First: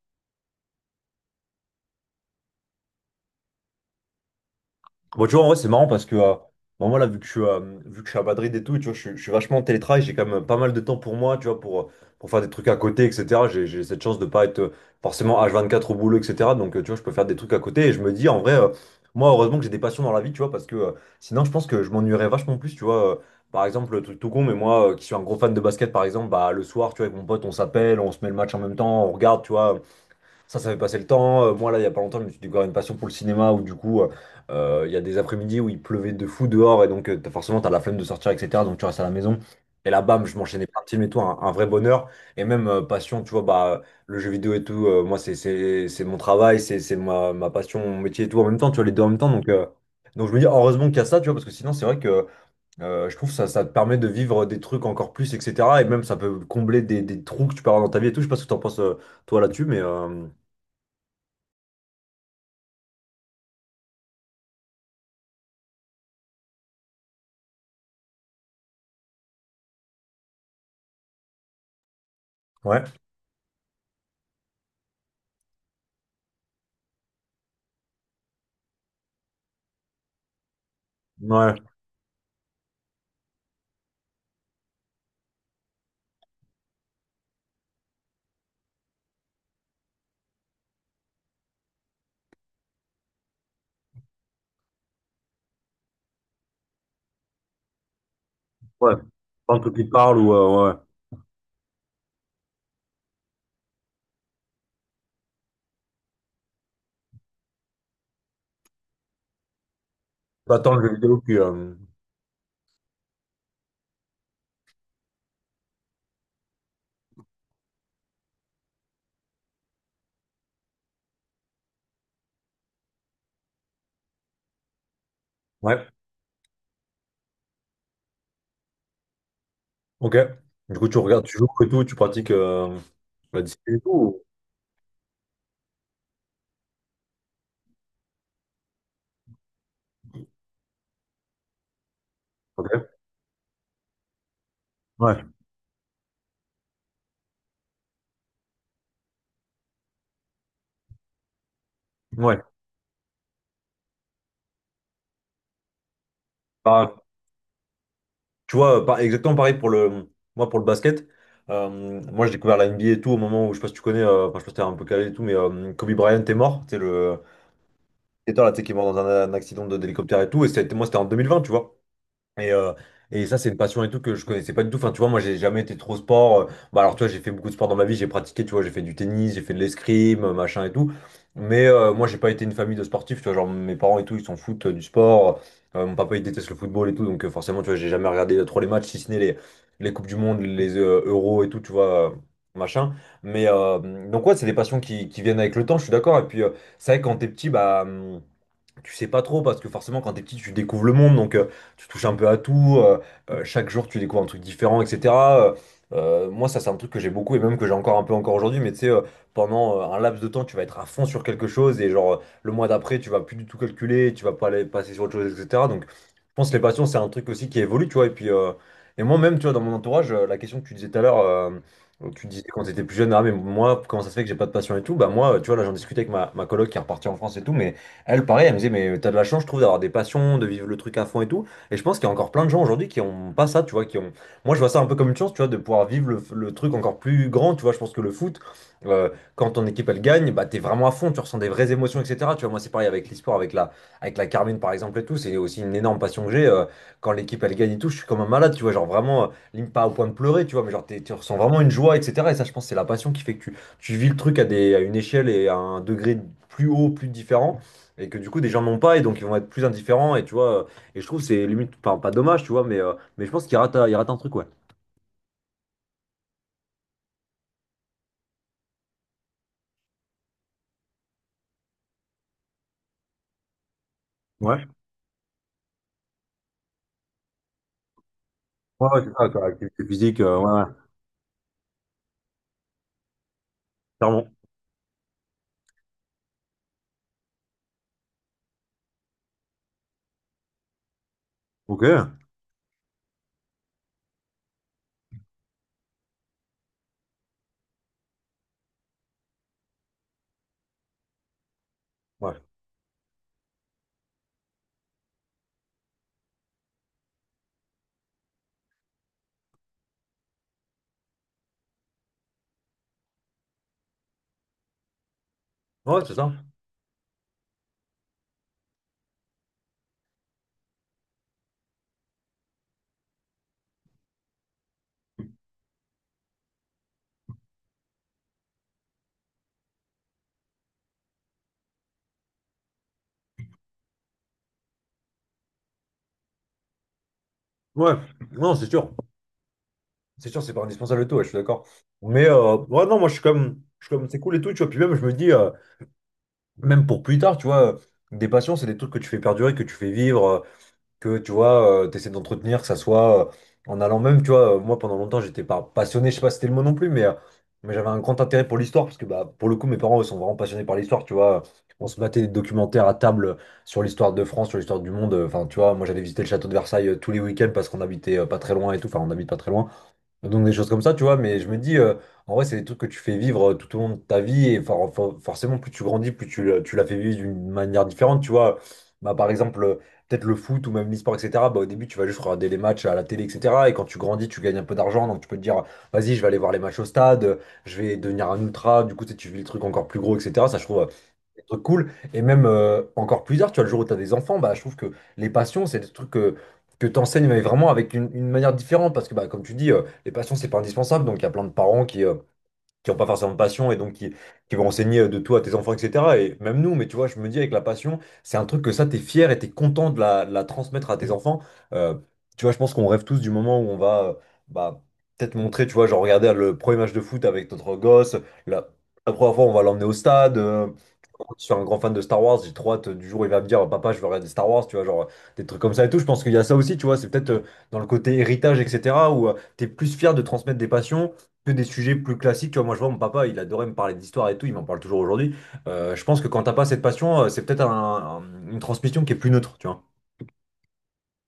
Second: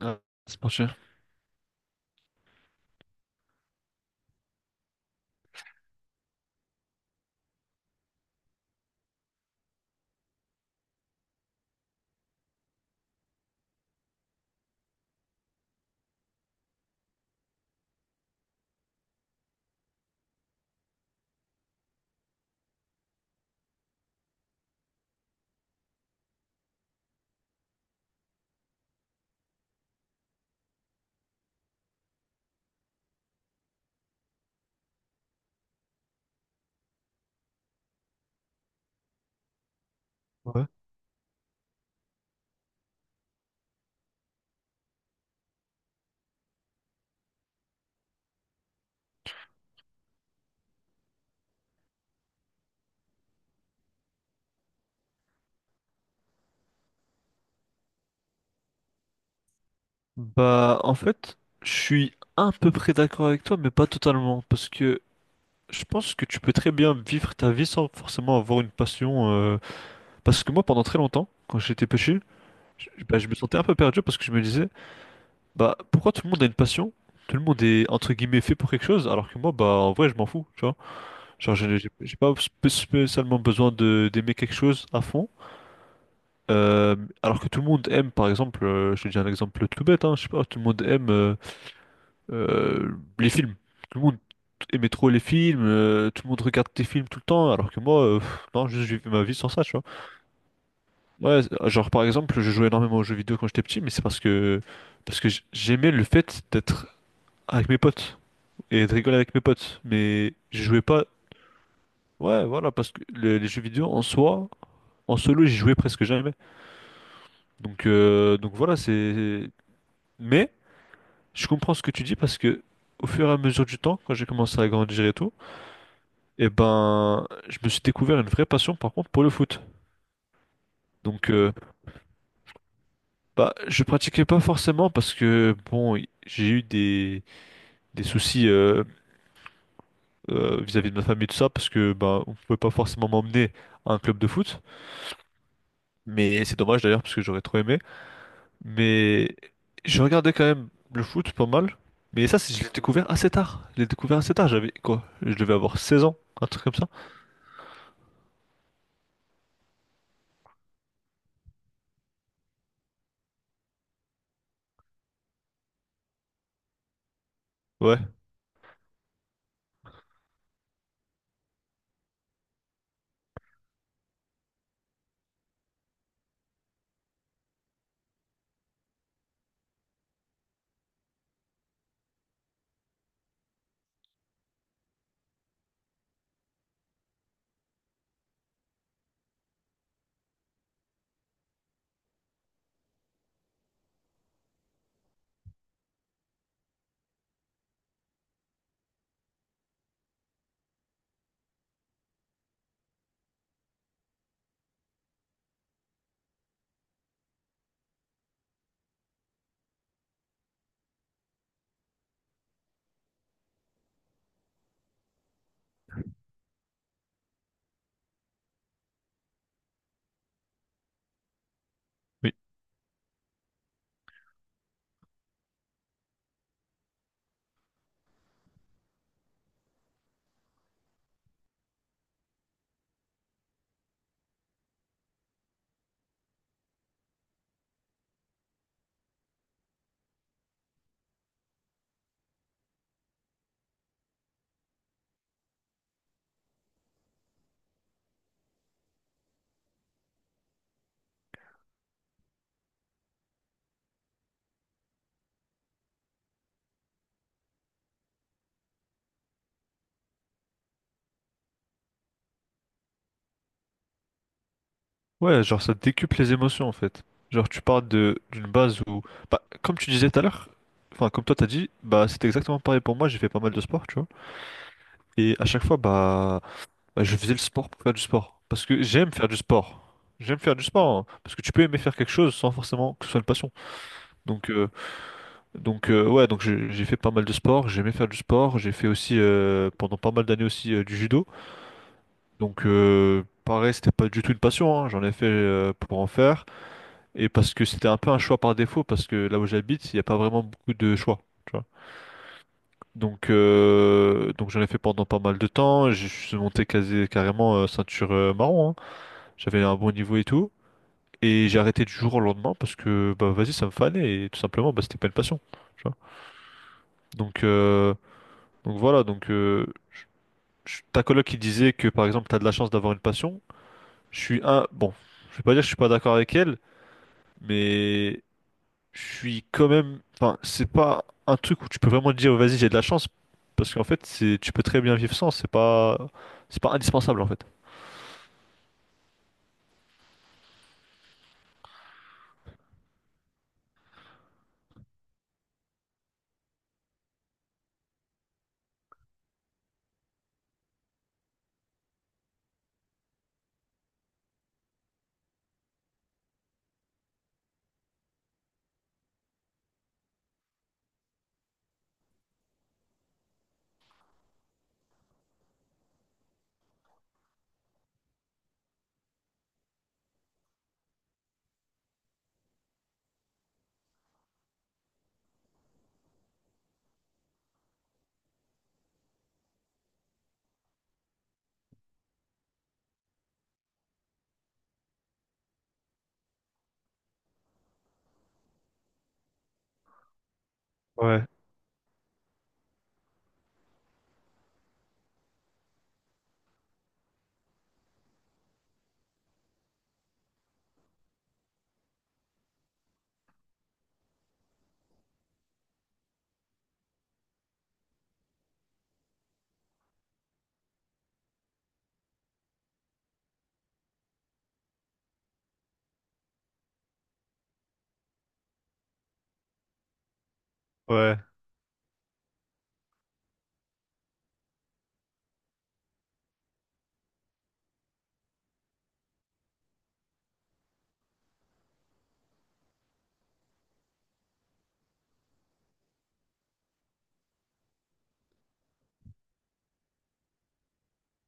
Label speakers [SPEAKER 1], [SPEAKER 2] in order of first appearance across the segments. [SPEAKER 1] Ah, c'est pas cher.
[SPEAKER 2] Bon, tu vois, en vrai, c'est marrant parce que, bon, moi, là, vu que je suis, vu que je suis à Madrid et tout, tu vois, je suis vachement en télétravail, j'ai quand même pas mal de temps pour moi, tu vois, pour faire des trucs à côté, etc. J'ai cette chance de pas être forcément H24 au boulot, etc. Donc, tu vois, je peux faire des trucs à côté et je me dis, en vrai, moi, heureusement que j'ai des passions dans la vie, tu vois, parce que sinon, je pense que je m'ennuierais vachement plus, tu vois. Par exemple, le truc tout con, mais moi, qui suis un gros fan de basket, par exemple, bah, le soir, tu vois, avec mon pote, on s'appelle, on se met le match en même temps, on regarde, tu vois. Ça fait passer le temps. Moi, là, il y a pas longtemps, je me suis découvert une passion pour le cinéma où, du coup, il y a des après-midi où il pleuvait de fou dehors et donc, forcément, t'as la flemme de sortir, etc. Donc, tu restes à la maison. Et là, bam, je
[SPEAKER 1] Ouais.
[SPEAKER 2] m'enchaînais plein de films et tout, un vrai bonheur. Et même passion, tu vois, bah, le jeu vidéo et tout, moi, c'est mon travail, c'est ma passion, mon métier et tout en même temps, tu vois, les deux en même temps. Donc je me dis, heureusement qu'il y a ça, tu vois, parce que sinon, c'est vrai que je trouve ça, ça te permet de vivre des trucs encore plus, etc. Et même, ça peut combler des trous que tu peux avoir dans ta vie et tout. Je sais pas ce que t'en penses, toi, là-dessus, mais.
[SPEAKER 1] Bah, en fait, je suis à peu près d'accord avec toi, mais pas totalement, parce que je pense que tu peux très bien vivre ta vie sans forcément avoir une passion. Parce que moi, pendant très longtemps, quand j'étais petit,
[SPEAKER 2] Ouais,
[SPEAKER 1] bah, je me sentais un peu perdu parce que je me disais, bah, pourquoi tout le monde a une passion? Tout le monde est entre guillemets fait pour quelque chose, alors que moi, bah, en vrai, je m'en fous, tu vois. Genre,
[SPEAKER 2] ouais,
[SPEAKER 1] j'ai pas spécialement besoin de d'aimer quelque chose à fond. Euh, alors que tout le monde aime, par exemple, je te dis un exemple tout bête, hein, je sais pas, tout le monde aime. Euh, les films, tout le monde aimait trop les films, tout le monde regarde des films tout le temps, alors que moi, pff, non, juste
[SPEAKER 2] ouais.
[SPEAKER 1] j'ai fait ma vie sans
[SPEAKER 2] Tant
[SPEAKER 1] ça,
[SPEAKER 2] que
[SPEAKER 1] tu vois.
[SPEAKER 2] tu te parles ou ouais.
[SPEAKER 1] Ouais, genre par exemple, je jouais énormément aux jeux vidéo quand j'étais petit, mais c'est parce que j'aimais le fait d'être avec mes potes et de rigoler avec mes potes, mais
[SPEAKER 2] Pas
[SPEAKER 1] je
[SPEAKER 2] tant le
[SPEAKER 1] jouais
[SPEAKER 2] jeu
[SPEAKER 1] pas.
[SPEAKER 2] vidéo que.
[SPEAKER 1] Ouais, voilà, parce que les jeux vidéo en soi, en solo, j'y jouais presque jamais. Donc donc voilà, c'est. Mais je comprends ce que tu dis parce que au fur et à mesure du temps, quand j'ai commencé à grandir et tout.
[SPEAKER 2] Ouais,
[SPEAKER 1] Et ben, je me suis découvert une vraie passion par contre pour le foot.
[SPEAKER 2] ok. Du coup, tu regardes,
[SPEAKER 1] Donc,
[SPEAKER 2] tu joues
[SPEAKER 1] euh,
[SPEAKER 2] et tout, tu pratiques la
[SPEAKER 1] bah,
[SPEAKER 2] discipline et
[SPEAKER 1] je
[SPEAKER 2] tout.
[SPEAKER 1] pratiquais pas forcément parce que bon, j'ai eu des soucis vis-à-vis de ma famille tout ça parce que bah, on pouvait pas
[SPEAKER 2] Ok.
[SPEAKER 1] forcément m'emmener à un club de foot.
[SPEAKER 2] Ouais,
[SPEAKER 1] Mais c'est dommage d'ailleurs parce que j'aurais trop aimé. Mais je regardais quand même le foot pas mal. Mais ça,
[SPEAKER 2] ouais.
[SPEAKER 1] je l'ai découvert assez tard. Je l'ai découvert assez tard. J'avais quoi? Je devais avoir 16 ans, un truc comme ça.
[SPEAKER 2] Bah, tu vois, exactement pareil pour le. Moi, pour le basket, moi, j'ai découvert la NBA et tout au moment où, je sais pas si tu connais, enfin, je sais pas si t'es un peu calé et tout, mais Kobe Bryant est mort. C'est le.
[SPEAKER 1] Ouais.
[SPEAKER 2] C'est toi, là, tu sais, qui est mort dans un accident d'hélicoptère et tout. Et ça a moi, c'était en 2020, tu vois. Et, euh, et ça, c'est une passion et tout que je connaissais pas du tout. Enfin, tu vois, moi, j'ai jamais été trop sport. Bah, alors, tu vois, j'ai fait beaucoup de sport dans ma vie. J'ai pratiqué, tu vois, j'ai fait du tennis, j'ai fait de l'escrime, machin et tout. Mais moi, j'ai pas été une famille de sportifs. Tu vois, genre, mes parents et tout, ils s'en foutent du sport. Mon papa, il déteste le football et tout. Donc, forcément, tu vois, j'ai jamais regardé trop les matchs, si ce n'est les Coupes du Monde, les Euros et tout, tu vois, machin. Mais euh, donc, ouais, c'est des passions qui viennent avec le temps, je suis d'accord. Et puis, c'est vrai que quand t'es petit, bah. Tu sais pas trop parce que forcément quand t'es petit tu découvres le monde donc tu touches un peu à tout chaque jour tu découvres un truc différent, etc. Moi ça c'est un truc que j'ai beaucoup et même que j'ai encore un peu encore aujourd'hui mais tu sais, pendant un laps de temps tu vas être à fond sur quelque chose et le mois d'après tu vas plus du tout calculer, tu vas pas aller passer sur autre chose, etc. Donc je pense que les passions c'est un truc aussi qui évolue, tu vois. Et puis et moi même tu vois dans mon entourage, la question que tu disais tout à l'heure. Tu
[SPEAKER 1] Oui.
[SPEAKER 2] disais quand tu étais plus jeune, ah mais moi, comment ça se fait que j'ai pas de passion et tout? Bah moi, tu vois, là j'en discutais avec ma coloc qui est repartie en France et tout, mais elle, pareil, elle me disait, mais t'as de la chance, je trouve, d'avoir des passions, de vivre le truc à fond et tout. Et je pense qu'il y a encore plein de gens aujourd'hui qui ont pas ça, tu vois, qui ont. Moi, je vois ça un peu comme une chance, tu vois, de pouvoir vivre le truc encore plus grand, tu vois. Je pense que le foot, euh, quand ton équipe, elle gagne, bah, t'es vraiment à fond, tu ressens des vraies émotions, etc. Tu vois, moi, c'est pareil avec l'e-sport, avec avec la Carmine, par exemple, et tout. C'est aussi une énorme passion que j'ai. Quand l'équipe, elle gagne et tout, je suis comme un malade, tu vois, genre vraiment, limite pas au point de pleurer, tu vois, mais genre, tu ressens vraiment une joie, etc. Et ça, je pense, que c'est la passion qui fait que tu vis le truc à à une échelle et à un degré plus haut, plus différent. Et que du coup, des gens n'ont pas, et donc ils vont être plus indifférents, et tu vois, et je trouve que c'est limite, enfin, pas dommage, tu vois, mais je pense qu'il rate un truc, ouais.
[SPEAKER 1] Ouais, genre ça décuple les émotions en fait. Genre tu pars de d'une base où bah comme tu disais tout à l'heure, enfin comme toi t'as dit, bah c'était exactement pareil pour moi, j'ai fait pas mal de sport, tu vois.
[SPEAKER 2] Ouais,
[SPEAKER 1] Et à chaque fois bah, bah, je faisais le sport pour faire du sport parce que
[SPEAKER 2] ouais, ouais,
[SPEAKER 1] j'aime
[SPEAKER 2] c'est
[SPEAKER 1] faire
[SPEAKER 2] ça,
[SPEAKER 1] du
[SPEAKER 2] quoi,
[SPEAKER 1] sport.
[SPEAKER 2] activité physique,
[SPEAKER 1] J'aime
[SPEAKER 2] ouais,
[SPEAKER 1] faire
[SPEAKER 2] ouais,
[SPEAKER 1] du sport hein, parce que tu peux aimer faire quelque chose sans forcément que ce soit une passion.
[SPEAKER 2] clairement.
[SPEAKER 1] Donc euh, donc ouais, donc j'ai fait pas mal de sport, j'aimais faire du sport, j'ai fait aussi pendant pas mal d'années aussi du judo.
[SPEAKER 2] Ok,
[SPEAKER 1] Donc pareil, c'était pas du tout une passion, hein, j'en ai fait pour en faire. Et parce que c'était un peu un choix par défaut, parce que là où j'habite, il n'y a pas vraiment beaucoup de choix. Tu vois.
[SPEAKER 2] ouais,
[SPEAKER 1] Donc donc j'en ai fait pendant pas mal de temps. Je suis monté quasi, carrément ceinture marron. Hein. J'avais un bon niveau et tout. Et j'ai arrêté du jour au lendemain parce que bah vas-y, ça me fanait et tout simplement bah, c'était pas une passion. Tu vois.
[SPEAKER 2] ouais, c'est ça.
[SPEAKER 1] Donc donc voilà. Donc je- ta coloc qui disait que par exemple t'as de la chance d'avoir une passion. Je suis un bon. Je vais pas dire que je suis pas d'accord avec elle, mais je suis quand même. Enfin, c'est pas un truc où tu peux vraiment te dire, vas-y, j'ai de la chance. Parce qu'en fait, c'est tu peux très bien vivre sans. C'est pas indispensable en fait.
[SPEAKER 2] Ouais, non, c'est sûr. C'est sûr, c'est pas indispensable et tout, ouais, je suis d'accord. Ouais, non, moi je suis je suis comme c'est cool et tout, tu vois. Puis même, je me dis, même pour plus tard, tu vois, des passions, c'est des trucs que tu fais perdurer, que tu fais vivre. Que tu vois, tu essaies d'entretenir, que ça soit en allant même, tu vois, moi pendant longtemps j'étais pas passionné, je sais pas si c'était le mot non plus, mais j'avais un grand intérêt pour l'histoire, parce que bah, pour le coup mes parents ils sont vraiment passionnés par l'histoire, tu vois, on se battait des documentaires à table sur l'histoire de France, sur l'histoire du monde, enfin tu vois, moi j'allais visiter le château de Versailles tous les week-ends parce qu'on habitait pas très loin et tout, enfin on habite pas très loin. Donc des choses comme ça, tu vois, mais je me dis, en vrai, c'est des trucs que tu fais vivre tout au long de ta vie, et forcément, plus tu grandis, plus tu, tu la fais vivre d'une manière différente, tu vois. Bah, par exemple, peut-être le foot ou même l'e-sport, etc. Bah, au début, tu vas juste regarder les matchs à la télé, etc. Et quand tu grandis, tu gagnes un peu d'argent, donc tu peux te dire, vas-y, je vais aller voir les matchs au stade, je vais devenir un ultra, du coup, tu sais, tu vis le truc encore plus gros, etc. Ça, je trouve,
[SPEAKER 1] Ouais,
[SPEAKER 2] des trucs cool. Et même encore plus tard, tu vois, le jour où tu as des enfants, bah, je trouve que les passions, c'est des trucs que tu enseignes mais vraiment avec une manière différente. Parce que, bah, comme tu dis, les passions, c'est pas indispensable. Donc, il y a plein de parents qui n'ont pas forcément de passion et donc qui vont enseigner de tout à tes enfants, etc. Et même nous, mais tu vois, je me dis avec la passion, c'est un truc que ça, t'es fier et t'es content de de la transmettre à tes enfants. Euh, tu vois, je pense qu'on rêve tous du moment où on va bah, peut-être montrer, tu vois, genre regarder le premier match de foot avec notre gosse, la, la première fois, on va l'emmener au stade.
[SPEAKER 1] ouais.
[SPEAKER 2] Je suis un grand fan de Star Wars, j'ai trop hâte du jour où il va me dire Papa, je veux regarder Star Wars, tu vois, genre des trucs comme ça et tout. Je pense qu'il y a ça aussi, tu vois, c'est peut-être dans le côté héritage, etc., où tu es plus fier de transmettre des passions que des sujets plus classiques. Tu vois, moi, je vois mon papa, il adorait me parler d'histoire et tout, il m'en parle toujours aujourd'hui. Je pense que quand t'as pas cette passion, c'est peut-être une transmission qui est plus neutre, tu vois.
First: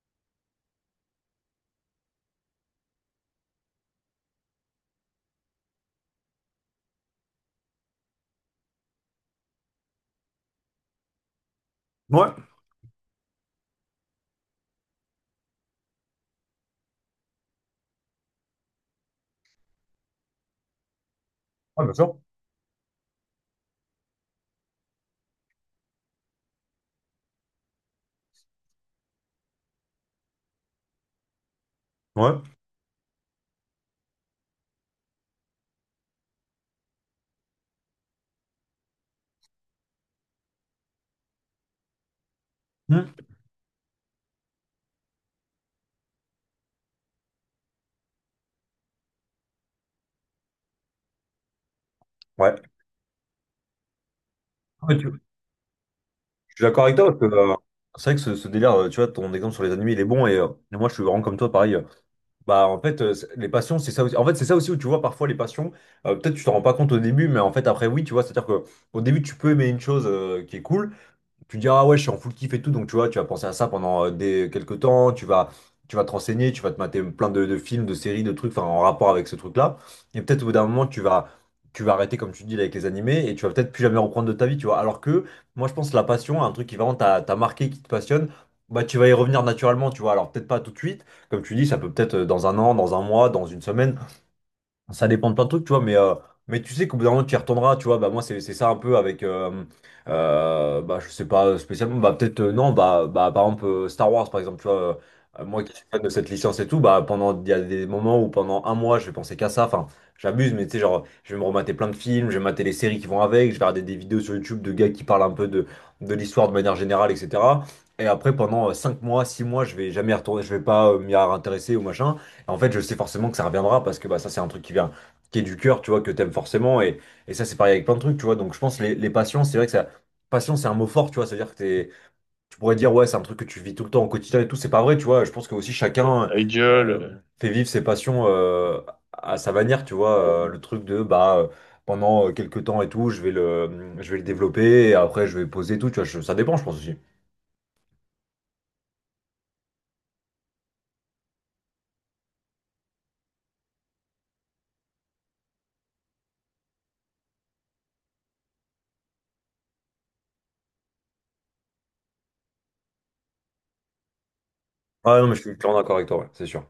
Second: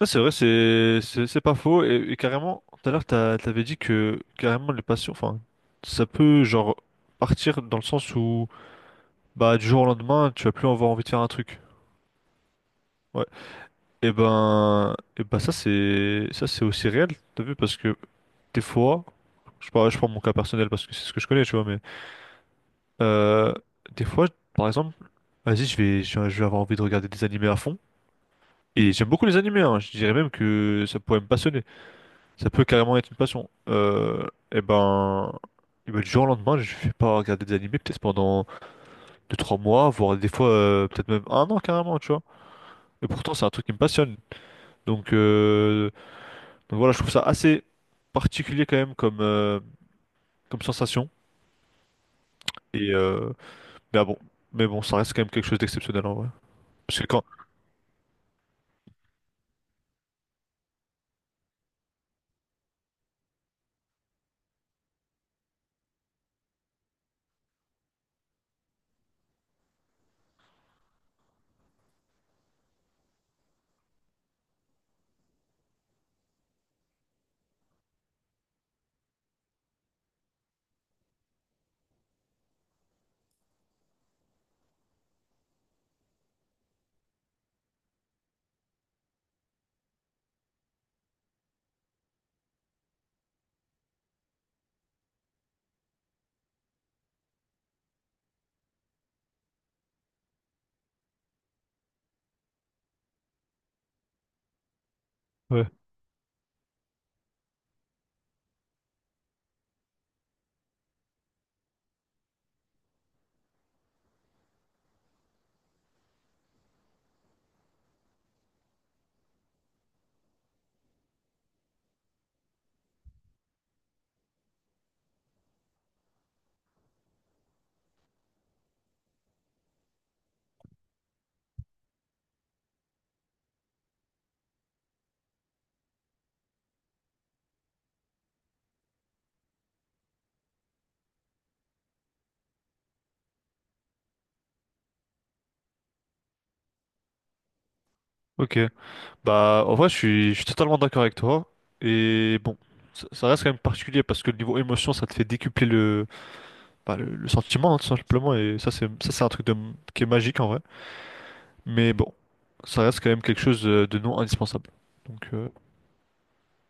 [SPEAKER 1] Ouais, c'est vrai, c'est pas faux. Et carrément, tout à l'heure, t'avais dit que carrément les passions, enfin, ça peut genre partir dans le sens où bah du jour au lendemain, tu vas plus avoir envie de faire un truc.
[SPEAKER 2] Ouais.
[SPEAKER 1] Ouais. Et ben ça c'est aussi réel, t'as vu, parce que des fois, je parle, je prends mon cas personnel parce que c'est ce que je connais, tu vois, mais
[SPEAKER 2] Ouais, bien sûr.
[SPEAKER 1] Euh, des fois, par exemple, vas-y, je vais avoir envie de regarder des animés à fond. Et j'aime beaucoup les animés, hein. Je dirais même que ça pourrait me passionner.
[SPEAKER 2] Ouais.
[SPEAKER 1] Ça peut carrément être une passion. Eh ben, du jour au lendemain, je vais pas regarder des animés peut-être pendant deux trois mois, voire des fois peut-être même un an carrément, tu vois. Et
[SPEAKER 2] Hmm.
[SPEAKER 1] pourtant, c'est un truc qui me passionne. Donc donc voilà, je trouve ça assez particulier quand même comme, comme sensation.
[SPEAKER 2] Ouais.
[SPEAKER 1] Et mais ah bon, mais bon,
[SPEAKER 2] Ouais,
[SPEAKER 1] ça
[SPEAKER 2] tu-
[SPEAKER 1] reste quand même quelque chose d'exceptionnel en vrai.
[SPEAKER 2] Je suis d'accord avec
[SPEAKER 1] Parce
[SPEAKER 2] toi
[SPEAKER 1] que
[SPEAKER 2] parce
[SPEAKER 1] quand...
[SPEAKER 2] que c'est vrai que ce délire, tu vois, ton exemple sur les animés, il est bon et moi je suis vraiment comme toi, pareil. Les passions, c'est ça aussi. En fait, c'est ça aussi où tu vois parfois les passions. Peut-être tu t'en rends pas compte au début, mais en fait après oui, tu vois, c'est-à-dire que au début tu peux aimer une chose qui est cool, tu dis, ah ouais, je suis en full kiff et tout, donc tu vois, tu vas penser à ça pendant quelques temps, tu vas te renseigner, tu vas te mater plein de films, de séries, de trucs, enfin, en rapport avec ce truc-là. Et peut-être au bout d'un moment, tu vas arrêter, comme tu dis, là, avec les animés, et tu vas peut-être plus jamais reprendre de ta vie, tu vois. Alors que moi, je pense que la passion, un truc qui vraiment t'a marqué, qui te passionne, bah, tu vas y revenir naturellement, tu vois. Alors peut-être pas tout de suite, comme tu dis, ça peut peut-être dans un an, dans un mois, dans une semaine, ça dépend de plein de trucs, tu vois, mais tu sais qu'au bout d'un moment, tu y retourneras, tu vois. Bah, moi, c'est ça un peu avec, bah, je sais pas spécialement, bah, peut-être, non, bah, par exemple, Star Wars, par exemple, tu vois, moi
[SPEAKER 1] Ouais,
[SPEAKER 2] qui suis fan de cette licence et tout, bah, pendant, il y a des moments où pendant un mois, je vais penser qu'à ça, enfin, j'abuse, mais tu sais, genre, je vais me remater plein de films, je vais mater les séries qui vont avec, je vais regarder des vidéos sur YouTube de gars qui parlent un peu de l'histoire de manière générale, etc. Et après, pendant 5 mois, 6 mois, je vais jamais y retourner, je vais pas m'y intéresser ou machin. En fait, je sais forcément que ça reviendra parce que bah, ça, c'est un truc qui vient, qui est du cœur, tu vois, que t'aimes forcément. Et ça, c'est pareil avec plein de trucs, tu vois. Donc, je pense les passions, c'est vrai que ça. Passion, c'est un mot fort, tu vois. Tu pourrais dire, ouais, c'est un truc que tu vis tout le temps au quotidien et tout. C'est pas vrai, tu vois. Je pense que aussi chacun Idol. Fait vivre ses passions à sa manière, tu vois. Le truc de, bah, pendant quelques temps et tout, je vais le développer et après, je vais poser et tout, tu vois. Ça dépend, je pense aussi.
[SPEAKER 1] ok. Bah, en vrai, je suis totalement d'accord avec toi. Et bon, ça reste quand même particulier parce que le niveau émotion, ça te fait décupler bah, le sentiment, hein, tout simplement. Et ça, c'est un truc de, qui est magique en vrai. Mais bon, ça reste quand même quelque chose de non indispensable.
[SPEAKER 2] Ah non,
[SPEAKER 1] Donc,
[SPEAKER 2] mais je suis clairement d'accord avec toi, ouais, c'est sûr.